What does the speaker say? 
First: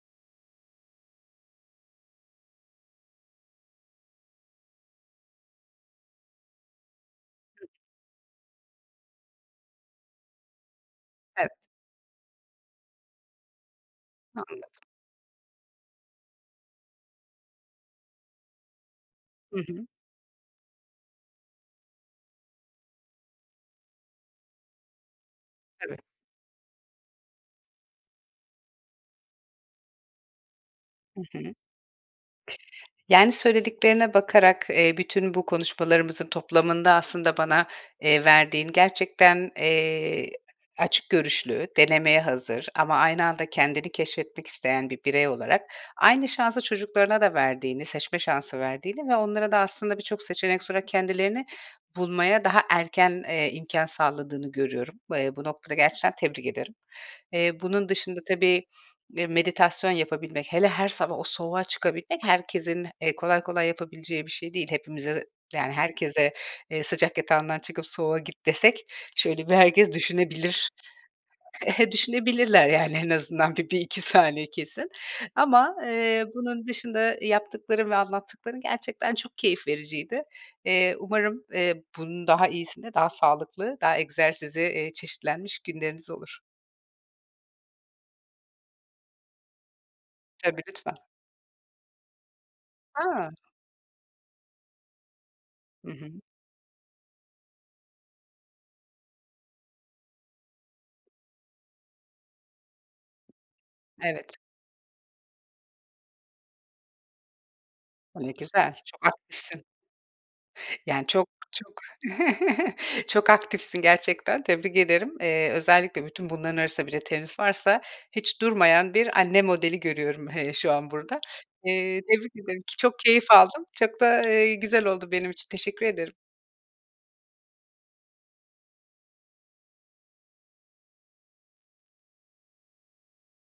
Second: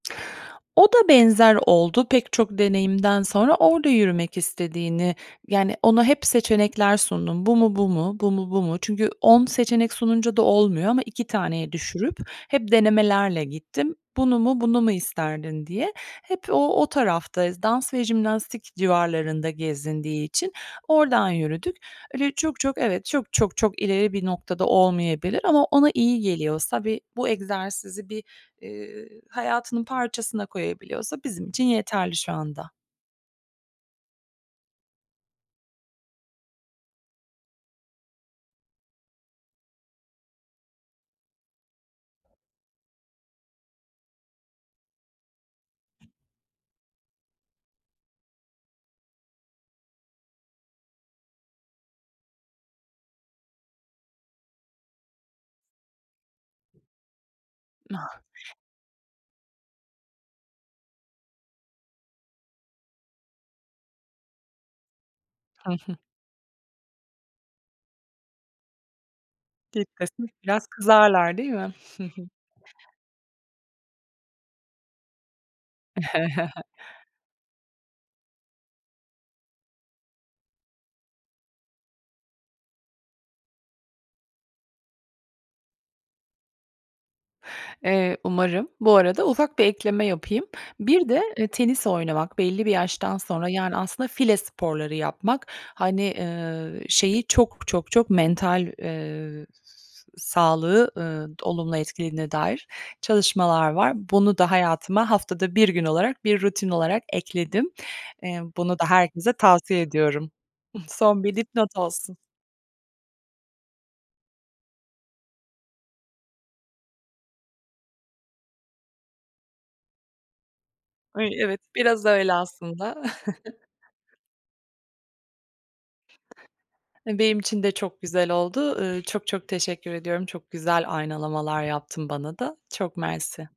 O da benzer oldu pek çok deneyimden sonra. Orada yürümek istediğini yani, ona hep seçenekler sundum. Bu [unintelligible] mu, bu mu, bu mu, bu mu? Çünkü 10 seçenek sununca da olmuyor ama 2 Evet. taneye düşürüp hep denemelerle gittim. Bunu mu, Anladım. bunu mu isterdin, diye. Hep o, o tarafta dans ve jimnastik civarlarında Hı hı. gezindiği için oradan yürüdük. Öyle çok, çok evet, çok, çok, çok ileri bir noktada olmayabilir ama ona Evet. iyi geliyorsa ve bu egzersizi bir, eee, hayatının parçasına koyabiliyorsa Hı bizim hı. için yeterli şu anda. Yani, söylediklerine bakarak, eee, bütün bu konuşmalarımızın toplamında aslında bana, eee, verdiğin, gerçekten, eee, açık görüşlü, denemeye hazır ama aynı anda kendini keşfetmek isteyen bir birey olarak aynı şansı çocuklarına da verdiğini, seçme şansı verdiğini ve onlara da aslında birçok seçenek sunarak kendilerini bulmaya daha erken, eee, imkân sağladığını görüyorum. Eee, bu noktada gerçekten tebrik ederim. Eee, bunun dışında, [unintelligible] tabii, eee, meditasyon yapabilmek, hele her sabah o soğuğa çıkabilmek herkesin, eee, kolay kolay yapabileceği bir şey değil. Hepimize, Hı yani, hı. herkese, eee, "Sıcak yatağından çıkıp soğuğa git." desek şöyle bir herkes [unintelligible] Biraz düşünebilir. kızarlar, değil mi? Düşünebilirler, yani, en azından bir, 1-2 saniye kesin ama, eee, bunun dışında, iii, yaptıkların ve anlattıkların gerçekten çok keyif vericiydi. Eee, umarım, eee, bunun daha iyisini, daha sağlıklı, daha egzersizi, eee, çeşitlenmiş günleriniz olur. Eee, umarım. Bu arada ufak bir ekleme yapayım. Tabii, lütfen. Bir de, eee, tenis oynamak belli bir yaştan A! sonra, yani, aslında file sporları yapmak. Hı Hani, hı. eee, şeyi çok, çok, çok mental, eee, s sağlığı, eee, olumlu etkilediğine dair çalışmalar var. Evet. Bunu da hayatıma haftada 1 gün olarak, bir rutin olarak ekledim. Ne Eee, güzel, bunu da çok herkese aktifsin. tavsiye ediyorum. Yani, Son çok, bir çok, dipnot olsun. çok aktifsin gerçekten tebrik ederim. Eee, özellikle bütün bunların arasında birde tenis varsa hiç durmayan bir anne modeli görüyorum hele şu an burada. Ay, evet, Eee, biraz öyle tebrik ederim ki çok aslında. keyif aldım. Çok da, eee, güzel oldu benim için teşekkür ederim. Benim için de çok güzel oldu. Eee, çok, çok teşekkür ediyorum. Çok güzel aynalamalar yaptın bana da. Çok mersi.